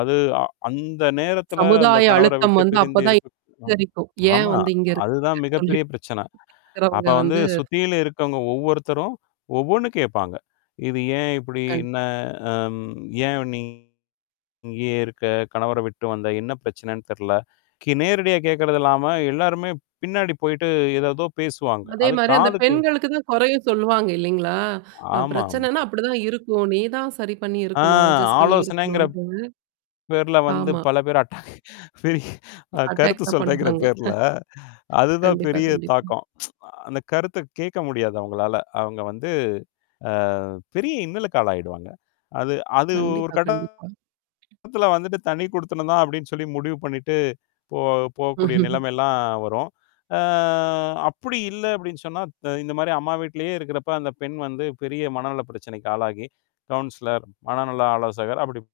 அது அ அந்த நேரத்துல, அந்தக் சமுதாய கணவர அழுத்தம் விட்டுப் வந்து பிரிந்து அப்பதான் இருக்கு [unintelligible] [unintelligible] ஏன் ஆமா, வந்து இங்க அதுதான் இருக்காங்கன்னு மிகப் பெரிய சொல்லிட்டு பிரச்சனை. [unintelligible] அப்ப இருக்கிறவங்க வந்து வந்து சுத்தியிலும் இருக்கவங்க ஒவ்வொருத்தரும், ஒவ்வொண்ணு கேப்பாங்க. இது ஏன் இப்புடி? கண் என்ன? அம் ஏன் நீ இங்கே இருக்க? கணவரை விட்டு வந்த? என்ன பிரச்சனைன்னு தெர்ல! கி நேரடியா கேக்குறது இல்லாம, எல்லாருமே பின்னாடி போயிட்டு, எதேதோ பேசுவாங்க. அதே அது மாரி அந்தப் காதுக்கு பெண்களுக்குத் தான் கொறையே சொல்லுவாங்க இல்லீங்களா? அ ஆமா, ஆமா. பிரச்சனன்னா அப்படிதான் இருக்கும். நீ தான் சரி பண்ணி அ இருக்கணும் அட்ஜஸ்ட் பண்ணி இருக்கணும் ஆலோசனைங்கிற [unintelligible] பேர்ல வந்து, ஆமா. பல பேர் [unintelligible] அ அட்டாக் கருத்து தான் சொல்றேங்குற பண்ணுவாங்க. ஹ. பேர்ல, அதுதான் கண்டிப்பா, பெரிய கண்டிப்பா. தாக்கம். அந்தக் கருத்த கேட்க முடியாது அவுங்களால. அவுங்க வந்து, அ பெரிய இன்னலுக்கு ஆளாயிடுவாங்க. அது அது ஒரு கண்டிப்பா, கண்டிப்பா. கட்டத்துல வந்துட்டு, "தனிக்குடித்தனம் தான்" அப்படின்னு சொல்லி முடிவு பண்ணிட்டு, போ போகக்கூடிய நிலைமைல்லாம் வரும். அ "அப்படி இல்ல" அப்படின்னு சொன்னா, த இந்த மாரி அம்மா வீட்டிலயே இருக்குறப்ப, அந்தப் பெண் வந்து பெரிய மனநலப் பிரச்சனைக்கு ஆளாகி, கவுன்சிலர், மனநல ஆலோசகர் அப்படி